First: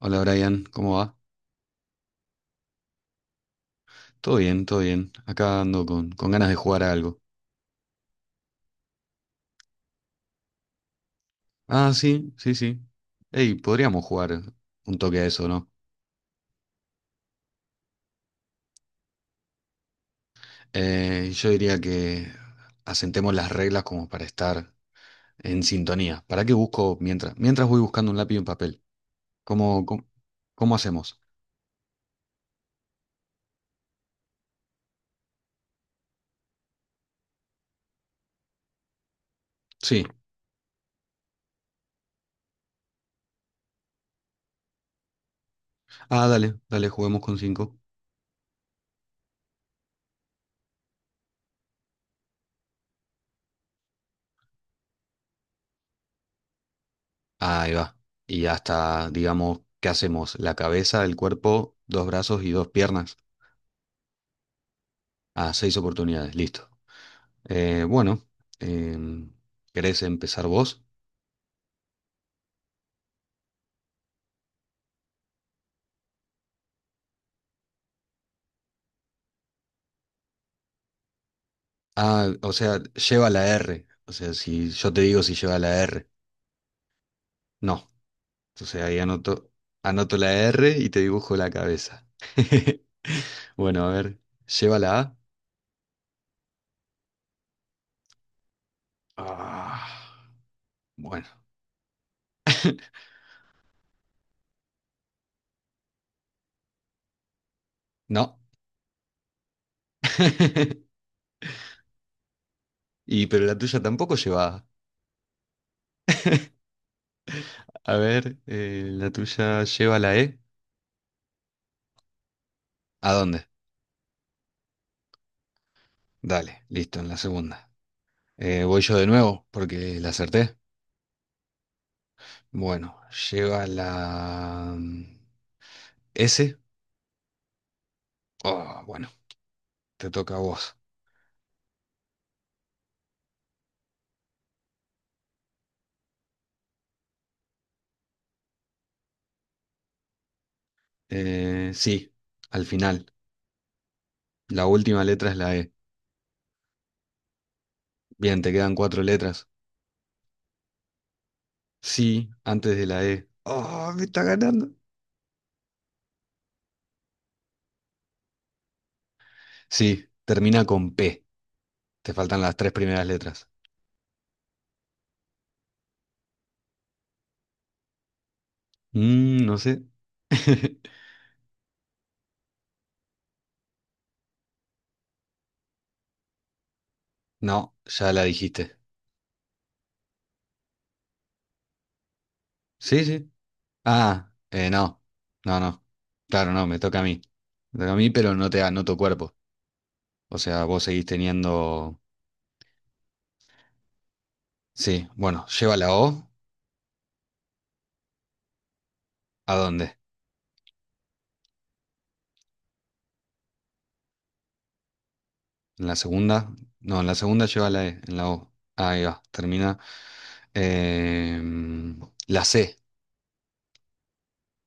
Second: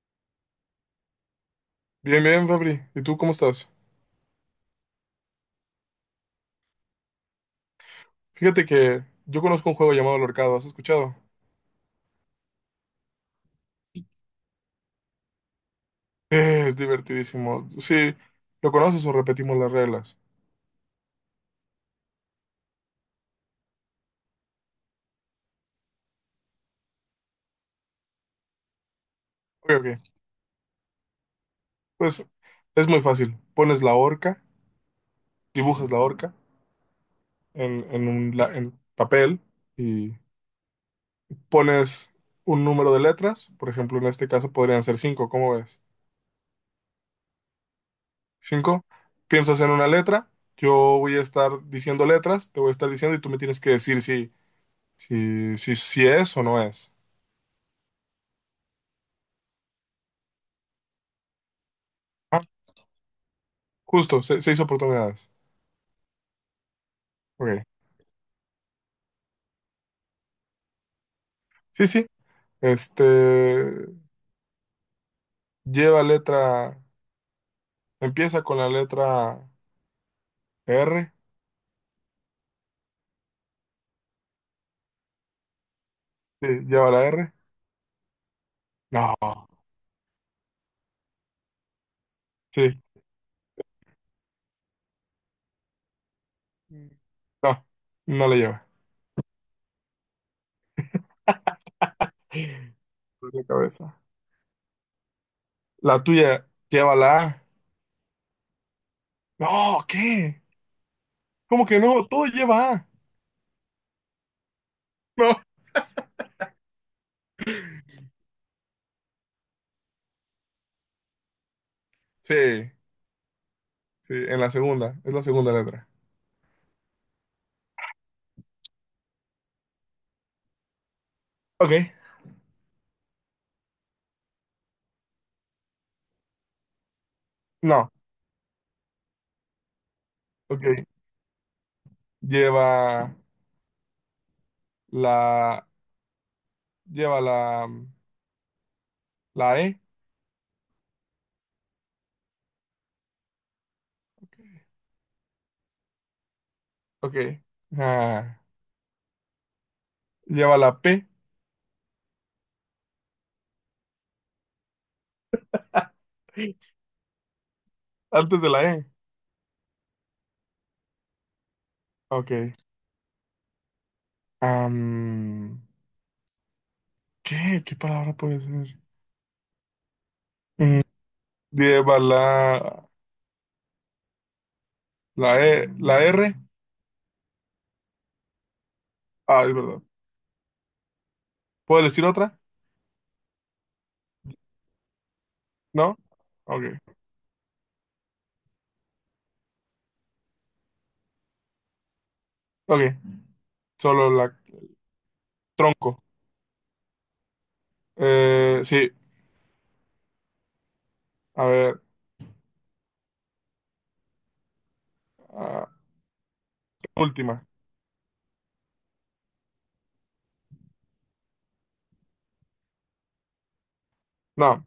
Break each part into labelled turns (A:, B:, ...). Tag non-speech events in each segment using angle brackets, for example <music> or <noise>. A: Hola Brian, ¿cómo va?
B: Bien, bien, Fabri. ¿Y tú cómo estás?
A: Todo bien, todo bien. Acá ando con ganas de jugar a algo.
B: Fíjate que yo conozco un juego llamado El Horcado, ¿has escuchado?
A: Ah, sí, sí, sí. Ey, podríamos jugar un toque a eso, ¿no?
B: Es divertidísimo. Sí, ¿lo conoces o repetimos las reglas?
A: Yo diría que asentemos las reglas como para estar en sintonía. ¿Para qué busco mientras? Mientras voy buscando un lápiz y un papel.
B: Ok,
A: ¿Cómo, cómo,
B: ok.
A: cómo hacemos?
B: Pues es muy fácil. Pones la horca, dibujas la horca en en papel
A: Sí.
B: y pones un número de letras. Por ejemplo, en este caso podrían ser 5, ¿cómo ves?
A: Ah, dale, dale, juguemos con cinco.
B: 5. Piensas en una letra, yo voy a estar diciendo letras, te voy a estar diciendo y tú me tienes que decir si es o no es.
A: Ahí va. Y hasta, digamos, ¿qué hacemos? La cabeza, el cuerpo, dos brazos
B: Ah,
A: y dos piernas.
B: Justo, 6 oportunidades.
A: Ah, seis oportunidades, listo.
B: Ok.
A: Bueno, em, ¿querés empezar vos?
B: Sí, sí. Este lleva letra, empieza con la letra R.
A: Ah, o sea, lleva la R. O sea, si yo te digo si lleva la R.
B: Sí, lleva la R.
A: No. Entonces ahí
B: No,
A: anoto la R y te dibujo la cabeza.
B: sí,
A: <laughs> Bueno, a ver, lleva la A.
B: no, no la lleva.
A: Ah, bueno,
B: Por la cabeza. La tuya lleva la A.
A: no.
B: No, ¿qué?
A: <laughs>
B: ¿Cómo que no? Todo lleva A.
A: Y pero la tuya tampoco lleva A.
B: No.
A: A ver, la tuya lleva la E.
B: Sí,
A: ¿A dónde?
B: sí, en la segunda, es la segunda letra.
A: Dale, listo, en la segunda. Voy yo de nuevo porque la acerté.
B: Ok.
A: Bueno, lleva la S.
B: No,
A: Oh, bueno, te toca a
B: ok.
A: vos.
B: Lleva la, lleva la E.
A: Sí, al final.
B: Ok.
A: La última letra es la E.
B: Ok. Ah,
A: Bien, te quedan cuatro letras.
B: lleva la P
A: Sí, antes de la E. Oh, me está ganando.
B: <laughs> antes de la E.
A: Sí, termina con P. Te
B: Ok.
A: faltan las tres primeras letras.
B: Am, ¿Qué? ¿Qué palabra puede ser?
A: No sé.
B: Mm,
A: <laughs>
B: lleva la E, la R.
A: No, ya la dijiste.
B: Ah, es verdad. ¿Puedo decir otra?
A: Sí, sí. Ah, no. No, no.
B: ¿No?
A: Claro,
B: Ok.
A: no, me toca a mí. Me toca a mí, pero no te anoto cuerpo. O sea, vos seguís teniendo.
B: Ok. Solo la
A: Sí, bueno, lleva la
B: tronco.
A: O,
B: Sí.
A: ¿a dónde?
B: A ver. ah,
A: ¿En la segunda? No, en la
B: Última.
A: segunda lleva la E, en la O. Ahí va, termina. Em, la C,
B: No.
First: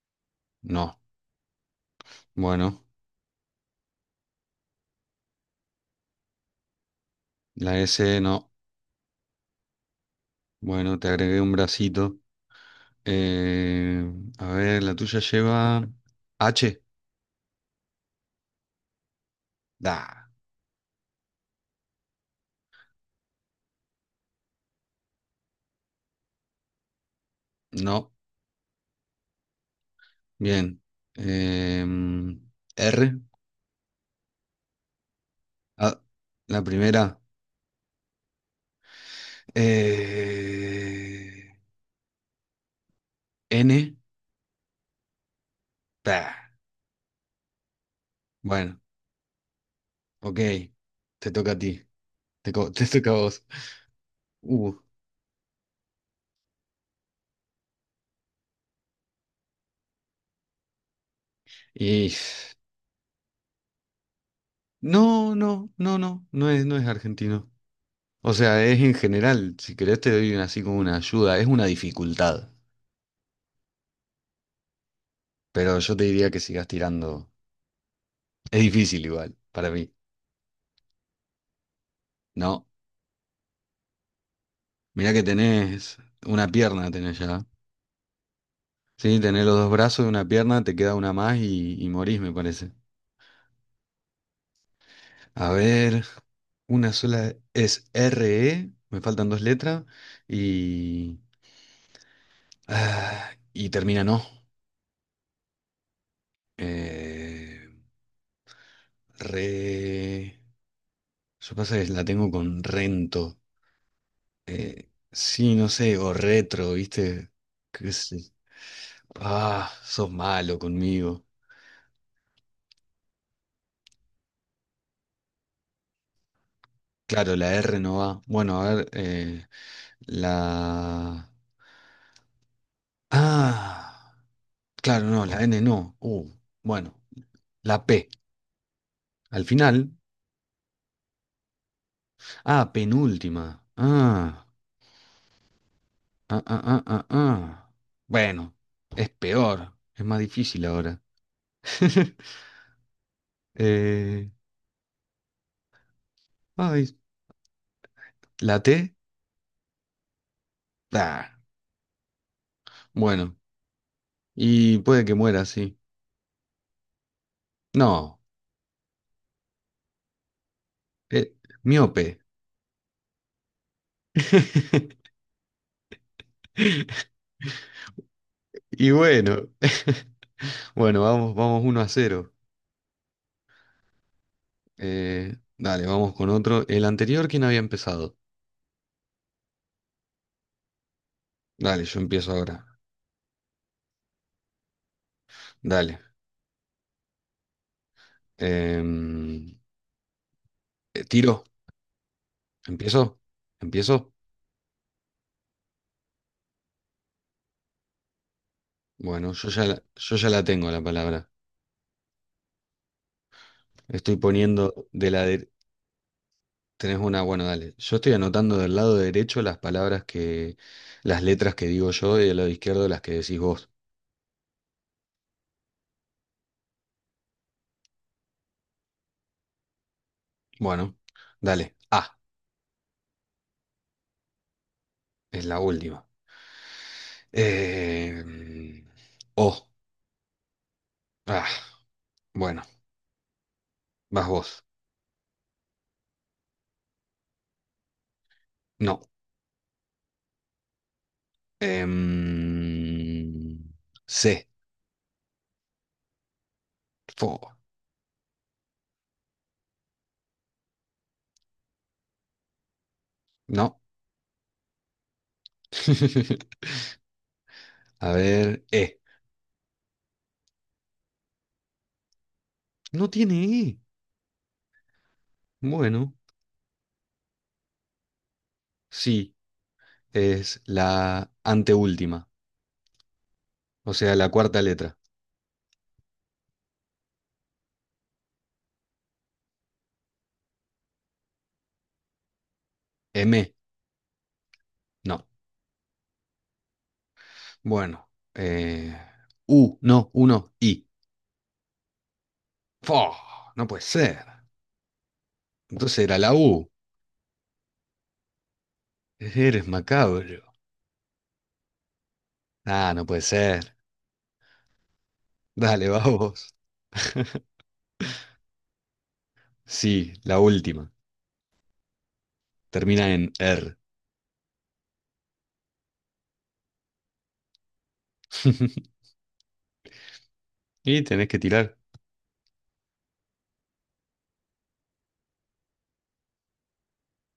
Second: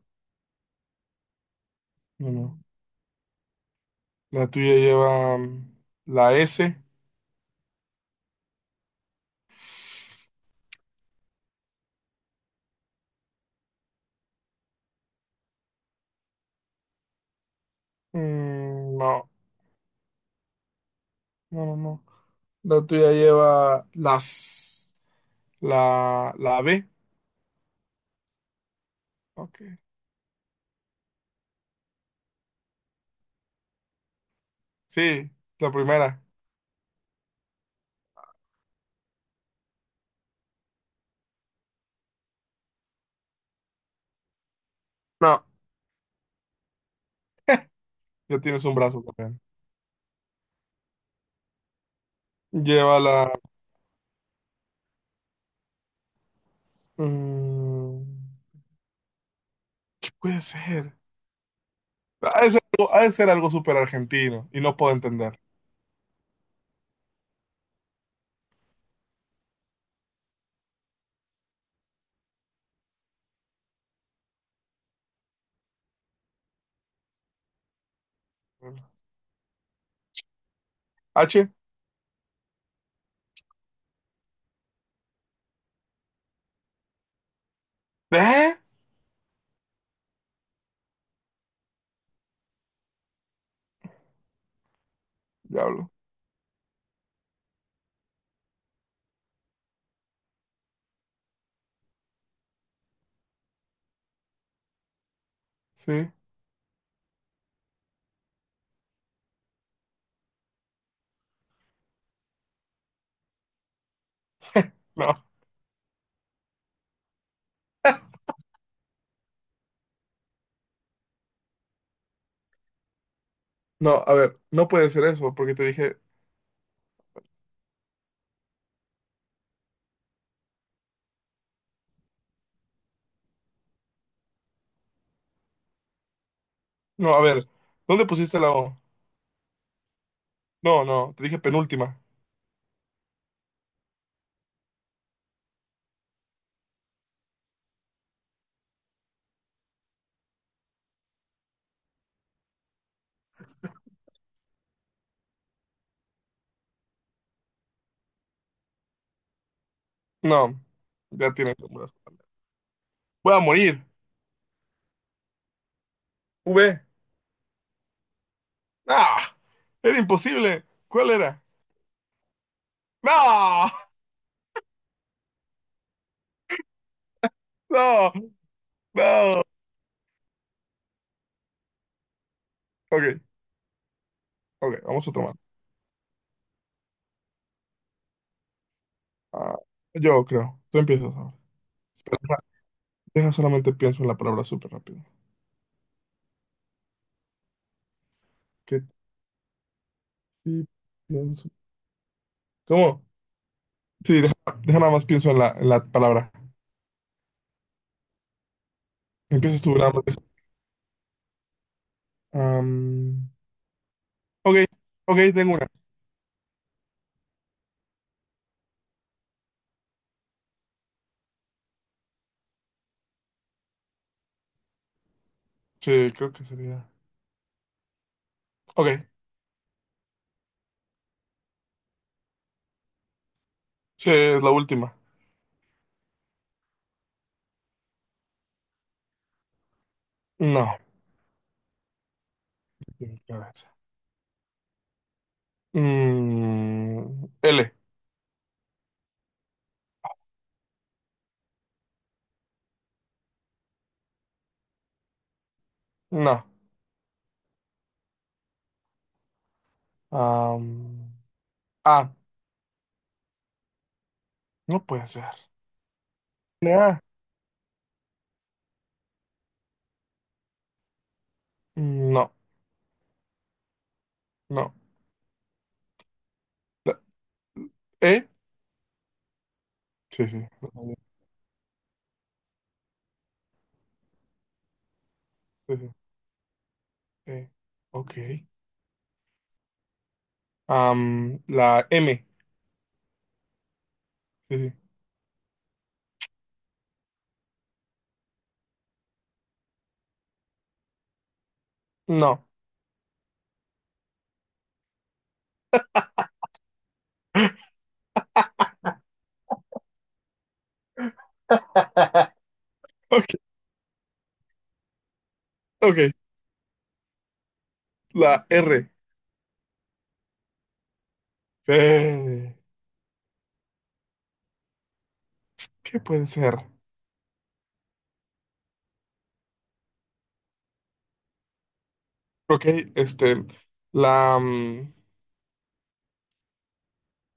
A: no.
B: No, no.
A: Bueno,
B: La tuya lleva la S.
A: la S, no. Bueno, te agregué un bracito. A ver, la tuya lleva H.
B: No.
A: Da,
B: No, no, no. La tuya lleva la B.
A: no.
B: Ok.
A: Bien. Em, R,
B: Sí, la
A: ah,
B: primera.
A: la primera. Eh, N,
B: No,
A: bah.
B: ya tienes un
A: Bueno,
B: brazo también.
A: Ok, te toca a ti. <laughs> Te
B: Lleva
A: toca a
B: la...
A: vos. Uh,
B: mm, ¿Qué puede ser?
A: y...
B: Ha de ser, ha de ser algo súper argentino y no puedo
A: No,
B: entender.
A: no, no, no, no es argentino. O sea, es en general, si querés te doy así como una ayuda, es una dificultad. Pero yo te diría que sigas tirando. Es difícil igual, para mí.
B: H.
A: No, mirá que tenés una pierna, tenés ya.
B: ¿Eh?
A: Sí, tenés los dos brazos y una pierna, te queda una más y morís, me parece. A
B: Diablo.
A: ver, una sola es R E. Me faltan dos letras. Y, ah, y termina, no.
B: Sí.
A: Eh, Re. Yo pasa que la tengo con rento.
B: No.
A: Sí, no sé, o retro, ¿viste? Qué sé-. Ah, sos malo conmigo.
B: No, a ver, no puede ser eso porque te dije...
A: Claro, la R no va. Bueno, a ver, la. Ah, claro, no, la N no. Bueno,
B: No, a ver,
A: la
B: ¿dónde
A: P.
B: pusiste la O?
A: Al final.
B: No, no, te dije penúltima.
A: Ah, penúltima. Ah. Ah, ah, ah, ah, ah. Bueno, es peor, es más difícil ahora. <laughs> Eh, Ay, ¿la T?
B: No,
A: Ah,
B: ya tienes un brazo. Voy
A: bueno,
B: a morir.
A: y puede que muera, sí.
B: V.
A: No,
B: No, era imposible. ¿Cuál
A: eh,
B: era?
A: miope.
B: No,
A: <laughs>
B: no,
A: Y
B: no.
A: bueno, <laughs> bueno, vamos, vamos 1-0.
B: Ok, ok, vamos a tomar.
A: Dale, vamos con otro. El anterior, ¿quién había empezado?
B: Ah, yo creo. Tú empiezas ahora.
A: Dale, yo empiezo
B: Deja
A: ahora.
B: deja solamente pienso en la palabra súper rápido.
A: Dale.
B: ¿Qué
A: Em,
B: sí
A: Tiro.
B: pienso? ¿Cómo?
A: ¿Empiezo? ¿Empiezo?
B: Sí, deja nada más pienso en la palabra.
A: Bueno,
B: Empiezas tú nada más.
A: yo ya la tengo la palabra.
B: Am,
A: Estoy
B: ok,
A: poniendo de
B: ok,
A: la... de-.
B: tengo una.
A: Tenés una, bueno, dale. Yo estoy anotando del lado derecho las palabras que... las letras que digo yo y del lado izquierdo las que decís vos.
B: Sí, creo que sería. Ok,
A: Bueno, dale. A,
B: sí, es la última.
A: es la última. Eh, O,
B: No.
A: ah, bueno,
B: Tienes que ver esa.
A: vas vos.
B: L.
A: No. Em, C,
B: No.
A: fo,
B: Am, A.
A: no.
B: No puede ser.
A: <laughs>
B: A.
A: A ver, E.
B: No,
A: No tiene E.
B: no.
A: Bueno,
B: La- E.
A: sí.
B: Sí, sí.
A: Es la anteúltima, o sea, la cuarta letra.
B: Sí, sí. E. Ok. La M.
A: M,
B: Sí, sí.
A: no. Bueno, eh, U, no, I.
B: No.
A: ¡Fo! No puede ser. Entonces era la U. Eres macabro.
B: <laughs>
A: Ah, no puede
B: Ok,
A: ser. Dale,
B: ok.
A: vamos. <laughs>
B: La R.
A: Sí, la última.
B: Eh,
A: Termina en R.
B: ¿Qué puede ser?
A: <laughs> Y tenés que tirar.
B: Ok, este. La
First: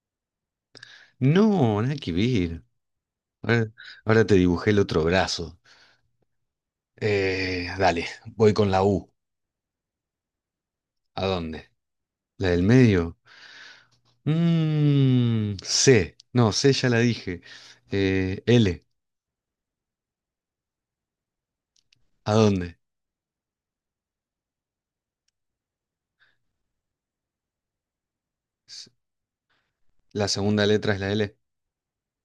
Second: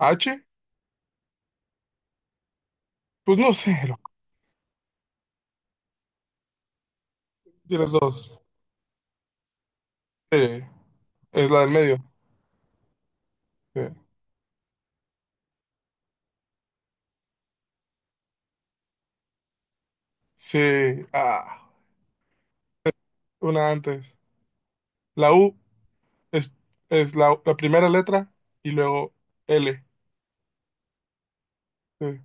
B: H.
A: No, nada que ver.
B: Pues no
A: Ahora,
B: sé.
A: ahora te dibujé el otro brazo.
B: De las
A: Dale,
B: dos.
A: voy con la U.
B: Sí.
A: ¿A
B: Es la del
A: dónde?
B: medio.
A: ¿La del medio?
B: Eh,
A: C. No, C ya la dije. L.
B: Sí. Ah,
A: ¿A dónde?
B: una antes. La U. Es, es la primera letra y
A: S-.
B: luego L.
A: La segunda letra es la L.
B: Eh,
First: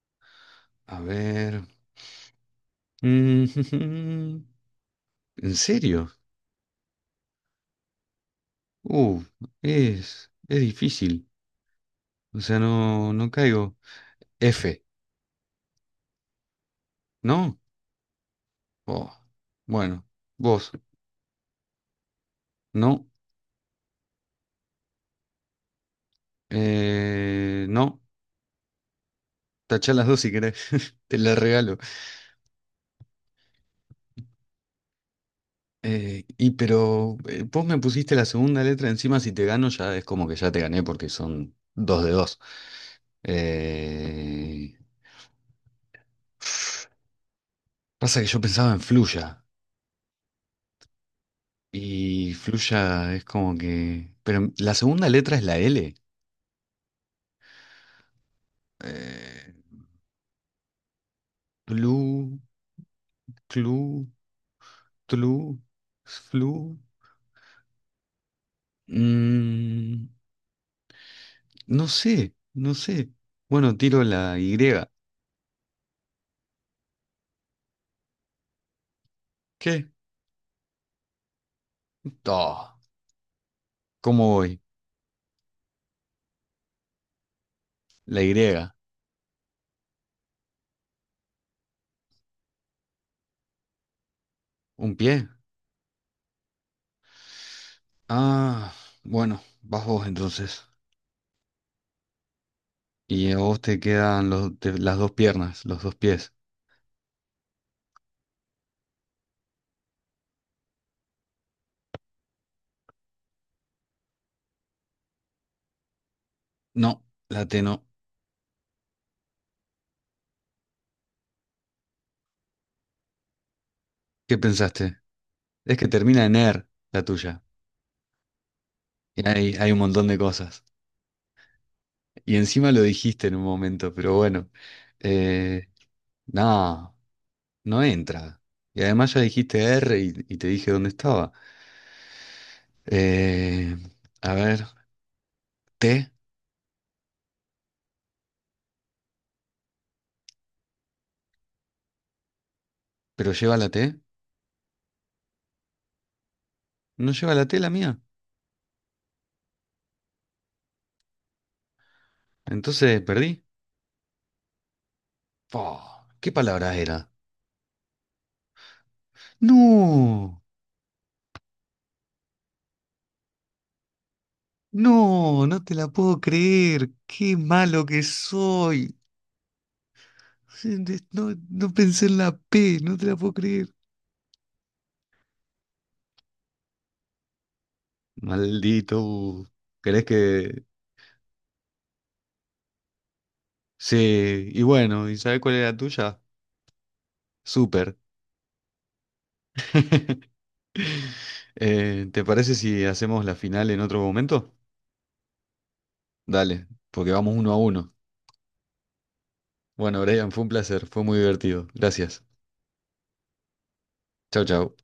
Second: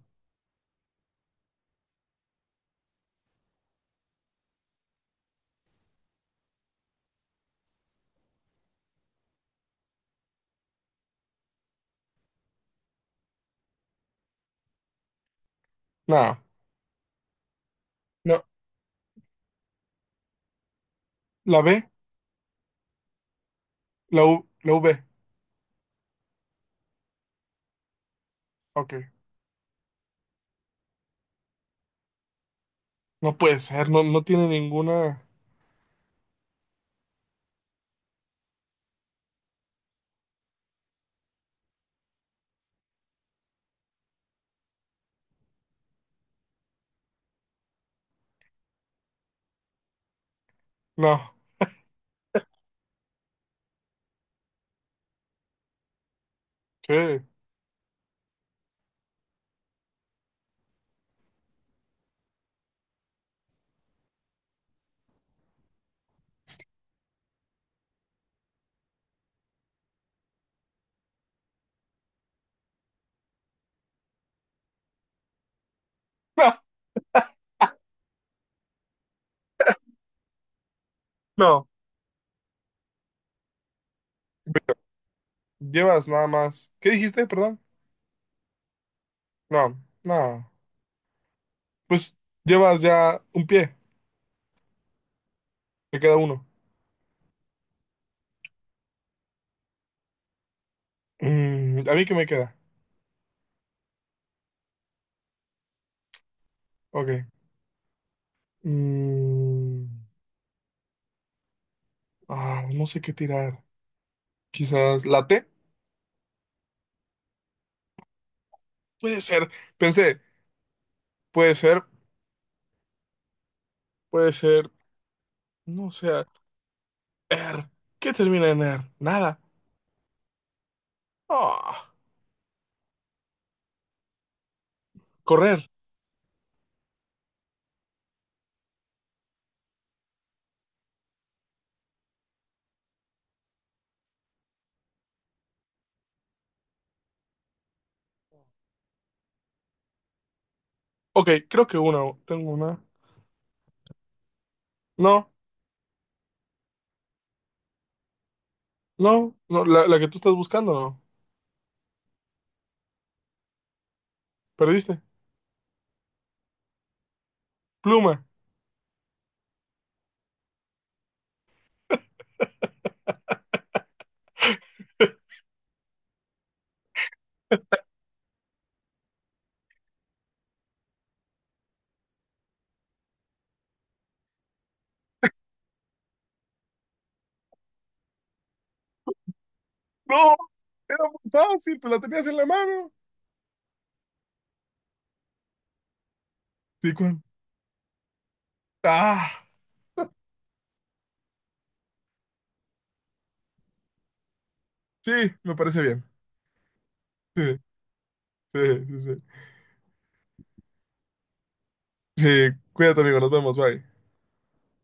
A: A ver. Mm, <laughs> ¿En serio? Uh, es difícil. O sea, no, no caigo. F.
B: no,
A: ¿No?
B: no,
A: Oh, bueno, vos.
B: la B,
A: No.
B: la U, la V.
A: No.
B: Ok,
A: Tachá las dos si querés. <laughs> Te las regalo.
B: no puede ser, no, no tiene ninguna.
A: Y pero vos me pusiste la segunda letra encima, si te gano ya es como que ya te gané porque son dos de dos. Eh, Pasa que yo pensaba en Fluya
B: No,
A: y Fluya es como que... Pero la segunda letra es la L.
B: ¿qué?
A: Eh, Tlu, clu, tlu, flu. Mm, no sé, no sé. Bueno, tiro la Y.
B: <laughs> No,
A: ¿Qué?
B: no,
A: Oh, ¿cómo voy?
B: llevas nada más. ¿Qué dijiste, perdón?
A: La Y.
B: No, no. Pues llevas ya un pie,
A: ¿Un pie?
B: te queda uno.
A: Ah, bueno, vas vos entonces.
B: ¿A mí qué me queda?
A: Y a vos te quedan las dos piernas, los dos pies.
B: Ok. Mm, no sé qué tirar. Quizás la T.
A: No, la T no.
B: Puede ser, pensé, puede ser, puede
A: ¿Qué
B: ser,
A: pensaste? Es que
B: no sé.
A: termina en er, la tuya.
B: Er. ¿Qué termina en er?
A: Y
B: Nada.
A: hay un montón de cosas.
B: Ah,
A: Y encima lo dijiste en un momento, pero bueno. Eh,
B: correr.
A: no, no entra. Y además ya dijiste R y te dije dónde estaba. Eh, a ver, T,
B: Ok, creo que una. Tengo una.
A: pero lleva la T.
B: No,
A: No lleva la T la mía.
B: no, no. La que tú estás buscando, no.
A: Entonces perdí.
B: Perdiste.
A: Fua, ¿qué palabra era?
B: Pluma.
A: No,
B: <laughs>
A: no, no te la puedo creer. Qué malo que soy. Sí, no, no pensé en la P, no te la puedo creer. Maldito. ¿Crees
B: No,
A: que...?
B: era muy fácil, pues la tenías en la mano.
A: Sí, y bueno, ¿y sabes cuál es la tuya?
B: Sí, Juan.
A: Súper.
B: Ah,
A: <laughs> ¿Te parece si hacemos la final en otro momento?
B: sí, me parece bien.
A: Dale, porque vamos
B: Sí,
A: 1-1.
B: sí, sí, sí.
A: Bueno, Brian, fue un placer, fue muy divertido. Gracias.
B: Sí, cuídate, amigo. Nos vemos. Bye.
A: Chau, chau.